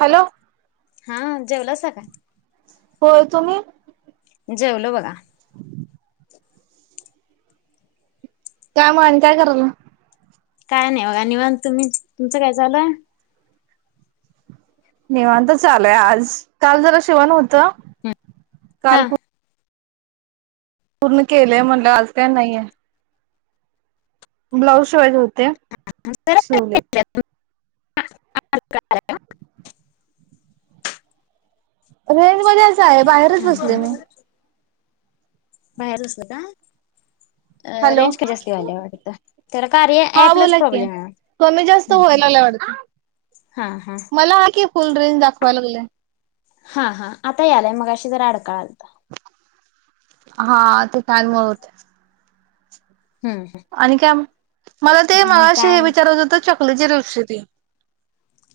Hello. हा जेवलासा का? होय. तुम्ही? जेवलो बघा. [inaudible] काय मग आणि काय करायलाय? काय नाही बघा, निवांत. तुम्ही, तुमचं काय चालू आहे? निवांत चालू हाय आज. काल जरा शिवण होत. काल हा पूर्ण केलेय म्हणल्यावर आज काय नाहीये. ब्लाऊज शिवायचे होते. शिवले. [inaudible] [inaudible] गॅलरी मध्येच आहे, बाहेरच बसले मी. बाहेर बसला का? अ हॅलो रेंज कमी जास्त व्हायलय वाटत, त्याला कार्या हा ॲपलाच बोला की प्रॉब्लेम आहे. कमी जास्त ह ह. व्हायला लागलंय वाटतं हा हा. मला हा की फुल रेंज दाखवाय लागले. हा हा आता यालाय मगाशी मगाशी जरा अडकाळलत. हा त्याच्यामुळे. हम्म आणि काय मग? मला ते काय मगाशी आणि विचारायचं होत चप् औषधे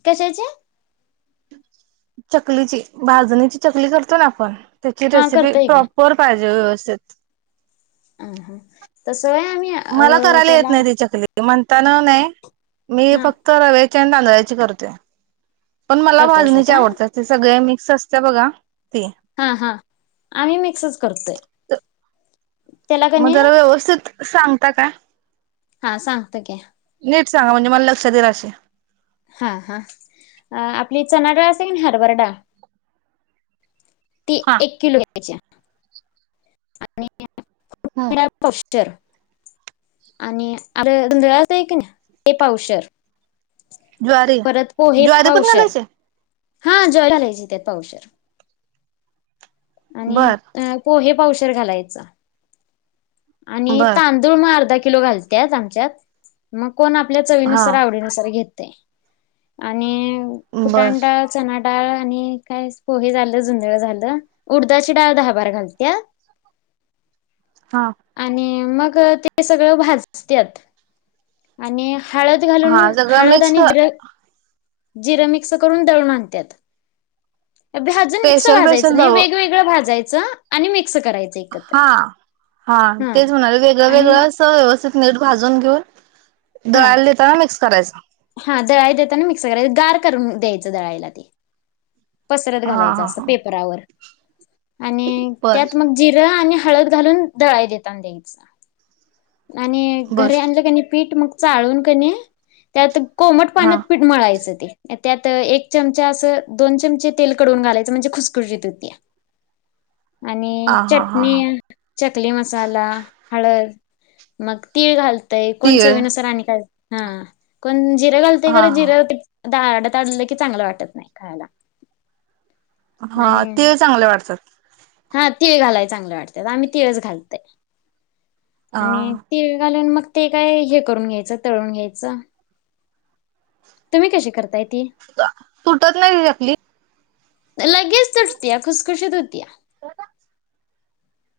कशाचे? चकलीची, भाजणीची चकली करतो ना आपण त्याची हा रेसिपी करतोय की प्रॉपर पाहिजे व्यवस्थित अस होय आम्ही अ मला करायला येत त्याला नाही ती चकली म्हणताना नाही. मी हा फक्त रव्या तांदळाची करतोय पण मला करतायसा भाजणीची का आवडतात, ते सगळे मी सस्त्या बघा ती हा हा आम्ही मिक्सच करतोय. त्याला मग कणी जरा व्यवस्थित सांगता का? हा सांगत की. नीट सांगा म्हणजे मला लक्षात येईल असे? हा हा आपली चना डाळ असते की नाही. हरबरा डाळ. ती हा एक किलो घ्यायचीया. आणि [unintelligible] र आणि अरे.. आहे की नाही ते पावशेर. ज्वारी. परत पोहे ज्वारी पण पावशेर घालायचीये? हा ज्वारी घालायची त्यात पावशेर आणि बर पोहे पावशेर घालायच. आणि बर तांदूळ म अर्धा किलो घालत्यात आमच्यात मग कोण आपल्या हा चवीनुसार आवडीनुसार घेत? ते आणि बर फुटान डाळ चना डाळ आणि काय पोहे झालं. जुंजळ झालं. उडदाची डाळ, हरबरा डाळ घालत्या हा आणि मग ते सगळं भाजतत्यात. आणि हळद घालून. हा सगळं हळद मिक्स आणि जिर मिक्स करून दळून आणत्यात भाजून मिक्स स्पेशल भाजयच स्पेशल नाही. दव वेगवेगळ भाजायच. च.. आणि मी कस करायच एकत्र? ह हा तेच म्हणाले. वेगळ वेगळ आणि अस व्यवस्थित नीठ भाजून घेऊन हा दलान तेव्हा मिक्स करायच. हा दळाय देतांना मिक्स करायच. गार करून द्यायच दळायला ते. पसरत हा घालायच हा अस हा पेपरावर. आणि बर त्यात मग जिर आणि हळद घालून दळाय देताना देयच. आणि बर घरी आणल कणी पीठ मग चाळून कणी त्यात कोमट हा पाण्यात पीठ मळायच. त्यात एक चमचा अस दोन चमचे तेल कडवून घालायच म्हणजे खुसखुशीत होती. आणि हा हा हा हा चटणी चकली मसाला हळद मग तीळ घाल तय कोण तीळ चवीन नुसार आणि काय हा कोण जिर घालते हा कारण हा जिर [unintelligible] की चांगलं वाटत नाही खायला. हा आणि तीळ चांगले वाटतात. हा तिळ घालाय चांगले वाटतात आम्ही तिळच घालतय. हा आणि तीळ घालून मग ते काय हे करून घ्यायचं तळून घ्यायचं तुम्ही कशी करताय ती तुटत नाही ती चकली. लगेच तुटतेया कुसकशीत होती या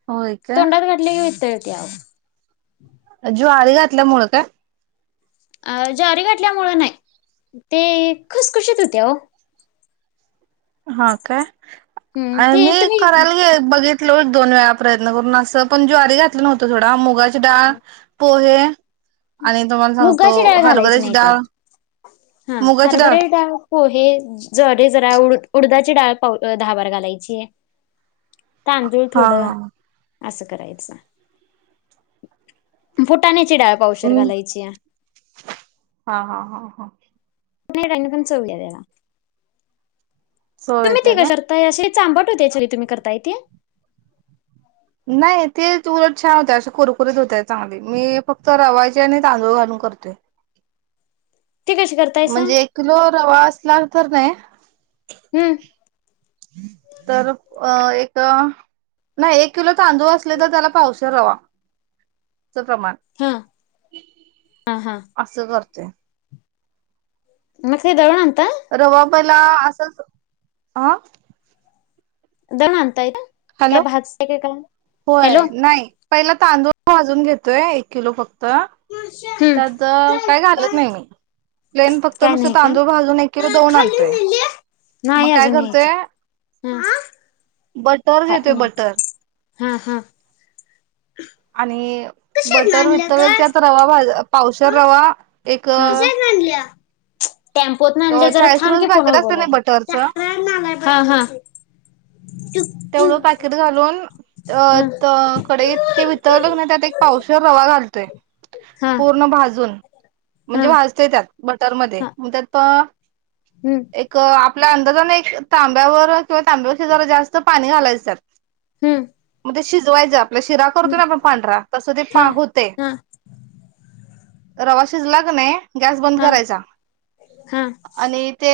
होय का तोंडात घातली की वितळ ते ओ. ज्वारी घातल्या मुळ का. अ ज्वारी घाठल्यामुळं नाही ते खुसखुशीत होते हो हा काय. अ ते मी तुम्ही करायला घे बघित लोत दोन वेळा प्रयत्न करून असं पण ज्वारी घातलं नवतं थोडा मुगा डाळ पोहे आणि तुम्हाला सांगतो मुगाची डाळ घालायची हरभऱ्याची नाही डाळ त्यात हा हरबरेल डाळ पोहे ज्वारी जरा उड उडदाची डाळ पाव दहा बार घालायची आहे. तांदूळ हा थोडं. हा असं करायचं फुटानेचि डाळ पाव हम् हा हा हा हा [unintelligible] सो येते का [unintelligible] [unintelligible] नाही ते उलट छान होत अ असे कुरकुरीत होतय चांगली मी फक्त रवायचे आणि तांदूळ घालून करते. ती कशी करतायसा? म्हणजे एक कीलो रवा असला तरनाय हम्म तर. अ एक. नाही एक किलो तांदूळ असले तर त्याला पावसे रवा. प्रमाण हा हा हा असं करत. ते. मग दवडंत [unintelligible] रवा पला असंच ह. दव अंतयता. हॅलो हॅलो होय नाही पहिल तांदुळ. अजून घेतोय एक किलो फक्त. हम्म. त्यात काय घालत नाही मी. प्लेन फक्त काय नाही नुसत का? तांदूळ भाजून एक किलो दोन आणतोय, मग नाही काय अजून करतोय न्यायची हा बटर घेतोय हा बटर. हा. आणि कशातन बटर आणल्या वितत ग व त्यात रवा भाज. पावसा हं रवा एक. ह [unintelligible] टेम्पोत नाही आणल्या जरा चाळीस थांब रुपयाच की पॅकेट फोनवर असते ना बोलायला. बटरचं तेवढं पॅकेट घालून अ कडे ते वितळलं की नाही त्यात एक पावशीवर रवा घाल. ते. हा हा हा पूर्ण भाजून. हा म्हणजे वाजतोय त्यात. बटरमध्येध्ये हा मग त्यात प हम्म एक आप आपल्या अंदाजानने एक तांब्यावर किंवा तांब्यावर जरा जास्त पाणी घालायच त्यात. हम्म. शिजवायच शिरा करतो हम्म ना आपण पांढरा तस ते हा पा होते. हा रवा शिजला का नाही? गॅस बंद हा करायचा, हा आणि ते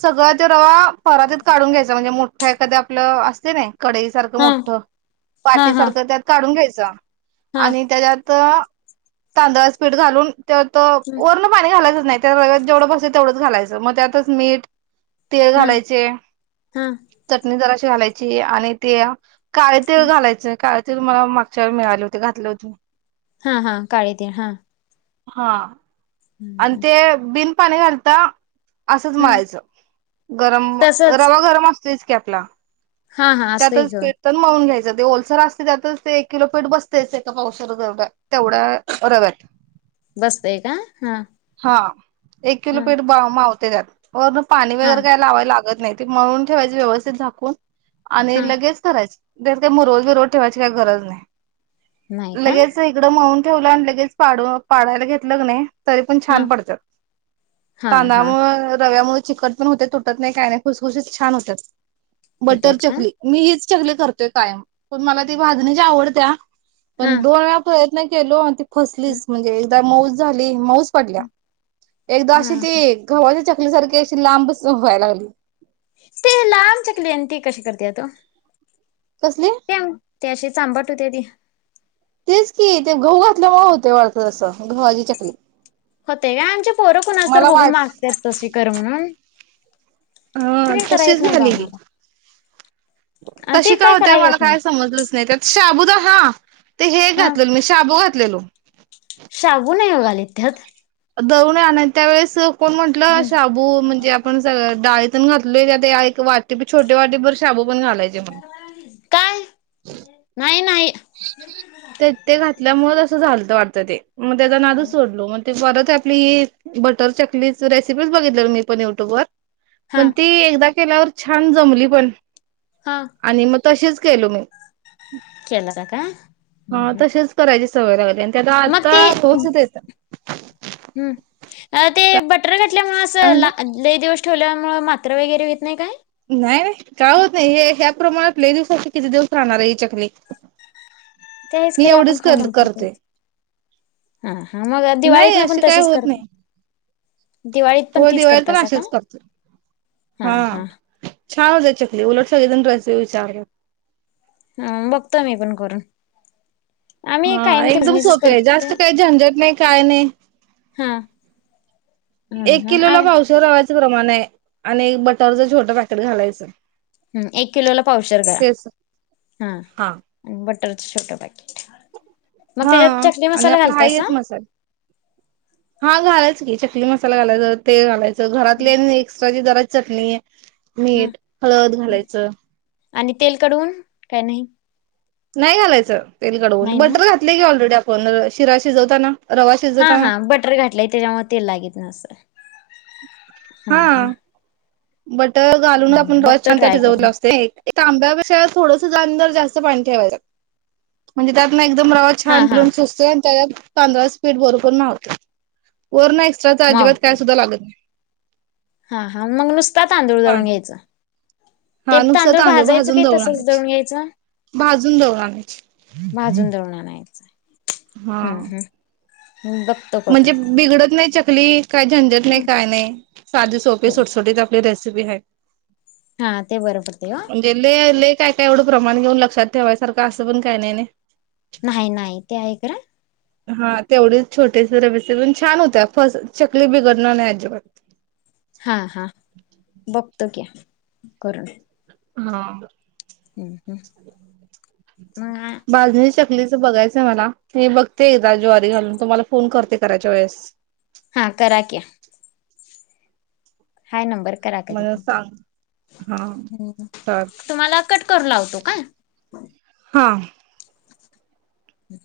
सगळं ते रवा परातीत काढून घ्यायचा म्हणजे मोठ एखाद्या आपलं असते ना. कडई सारखं हा हा मोठं, हा पाटी हा सारखं त्यात काढून घ्यायचं. जा आणि त्याच्यात तांदळच पीठ घालून ते वरण पाणी घालायचं. नाही त्या रव्यात जेवढ बसल तेवढंच घालायचं मग त्यातच मीठ तेल हा घालायचे. हा जराशी घालायची आणि ते काळे तीळ घालायचंय काळ ते मला मागच्यावर मिळाले होते घातले होते मी. हा हा काळे तीळ हा हा आणि ते हम्म बिन पाणी घालता असंच माळायचं गरम तसच रवा गरम असता तीच की आपला हा हा असतोय त्यातच की होय कीर्तन मळून घ्यायचं. ते ओलसर असते त्यातच ते एक किलो पीठ बसतय एका पावशेर जवढ्या तेवढ्या रव्यात. बसतय का हा. हा एक किलो हा पीठ मावतंय. त्याच्याच वरन पाणी हा वगैरे काही लावाय लागत नाही. ते मळून ठेवायचे व्यवस्थित झाकून आणि हा लगेच करायच त्यात काही मुरवत बीरवत ठेवायची काय गरज नाही नाही का लगेच इकडं मळून ठेवलं आणि लगेच पडायला घेतलं कनाय पण हा छान पडतात हा हा तांदमुळे रव्यामुळे चिकट पण होते तुटत नाही काय नाही खुसखुशीत छान होतात बटर होत्यात का चकली मी हिच चकली करतेय कायम पण मला ती भाजणी ची आवडत्या हा पण दोन व्याप नाही केलो फसलीच म्हणजे मऊ झाले मऊ एकदा अशी हा ती गव्हाच्या टली सारखी अशी लांबच व्हाय लागली. ते लांब चकली ती कशी करत्यात? कसली त्या त्याशी चांबट होते ती? तेच की ते गहू घातल्यामुळे होते वाळत तसं गवाची चकली. होते का आमचे पोरं कुणास तर मला बघून वाट मागतेात तशी कर म्हणून. हा ते काय कराय तशीच येत नाही बा झाली ती. आम्हाला तशी ते काय होत कराय मला येत नाही काय समजलंच नाही त्या शाबूद हा. ते हे हा घातलं मी शाबू घात घातलेलं. शाबू नाही ओ घालीत त्यात. दळून आणत त्यावेळेस. कोण म्हंटलं शाबू म्हणजे आपण स डाळीतण घात लेले ते एक वाटी छोटे वाटे भर शाबू. पण घालायचे म्हणून काय नाही नाही. ते ते घातल्यामुळे असं झालत वाटत ते मग त्याचा नादू सोडलो मग ते परत आपली. बटर चकली रेसिपी बघित मी पण युट्यूब वर. हा मण ती एकदा केल्यावर छान जमली पण. हा आणि मग. तसेच. केलो मी. केला का हा तसेच करा त्याची सवय लागाय त्या आता खोस येतय. हम्, अ ते बटर घातल त्यामुळ काय असं म्हणला ला लय दिवस ठेवल्यावर. मुळे मात्र वगैरे येत नाही काय? नाही नाही काय होत नाही हे ह्या प्रमाणातले दिवसाचे किती दिवस राहणार आहे ही चकली. त्याहीच मी खरं आपण एवढीच खाऊन कर करते संवत हा हा मग दिवाळीत नाही ना पण असे काही तशीच होत करत नाही दिवाळीत पण होय तीच दिवाळीत पण करतासा का? असेच करतो हा हा. सगळी जण रेसिपी विचारत. हम बघतोय मी पण करून. आम्ही हा कायम ते एकदम बिझनेसच सोपे आहे, करतोय जास्त काही झंझट नाही, काय नाही हा हा एक हा किलो ला आम्ही पावशर रवा. प्रमाण आहे आणि एक बटरचं छोटं पॅकेट घालायचं. एक किलोला पावशर करा, तेच हा बट छोट पाकीट. हा आणि आपला हायच मसाल हा घालायच. चटनी मसाला घालायच तेल घालायचं. घरातल्या एक्स्ट्राची जरा चकली. हा मीठ हळद घालायचं. आणि तेल कडऊन काय नाही. नाय घालायचं. तेल कडवून नाही नव्ह बटर घातले, की ऑलरडी आप पधर शिराशी जवता ना. हा हा बटर घाातलं त्याच्यामुळे तेल लागीत नाही अस. हम् हम्. ब बटर घालून आपण छान त्यात शिजवलं करून असतोय ताब्यापेक्षा थोडांस जास्त पाणी ठेवायचं म्हणजे त्यांतन एकदम रावा हा छान हा बून सुचते. त्याज्यात तांदळाचं पीट बरोबर माप, वर नाही. कचा अजिबात काय मावतय सुद्धा लागत नाही. हा. हा मग नुसतात तांदुळ जळून पाणी घ्यायचं. हा नुसत तांदुळ भाजून दळुन तसंच आनायची दळून घ्यायचं भाजून दळून आनायची. भाजून [unintelligible] दळून आणायचं. हा. हम्म हम्म बघतो करून. म्हणजे बिघडत नाही च कली. काय झंझट नाही, काय नाही साधे सोपी सुटसुटीत आपली रे सीपी आहे. हा ते बरं पडते हो. म्हणजे लय लय काय काय एवढं प्रमाण घेऊन लक्षात ठेवायसारं असं पण काय नाही नाही. नाही नाही ते आहे खरं. हा तेवढी छोटेस [unintelligible] छान होत्या फस चकली बिघडणार नाही अजिबात. हा हा बघतो कि करून. हा. हम्म हम्म मग भाजणी चक लीच बघायचंय मला मी बघते एकदा ज्वारी घालून तुम्हाला फोन करते करायच्या वेळेस. हा करा कि. हाय नंबर करा कधी मला सांग हा पण ह चाल तुम्हाला कट करू लावतो काय. हा. ह.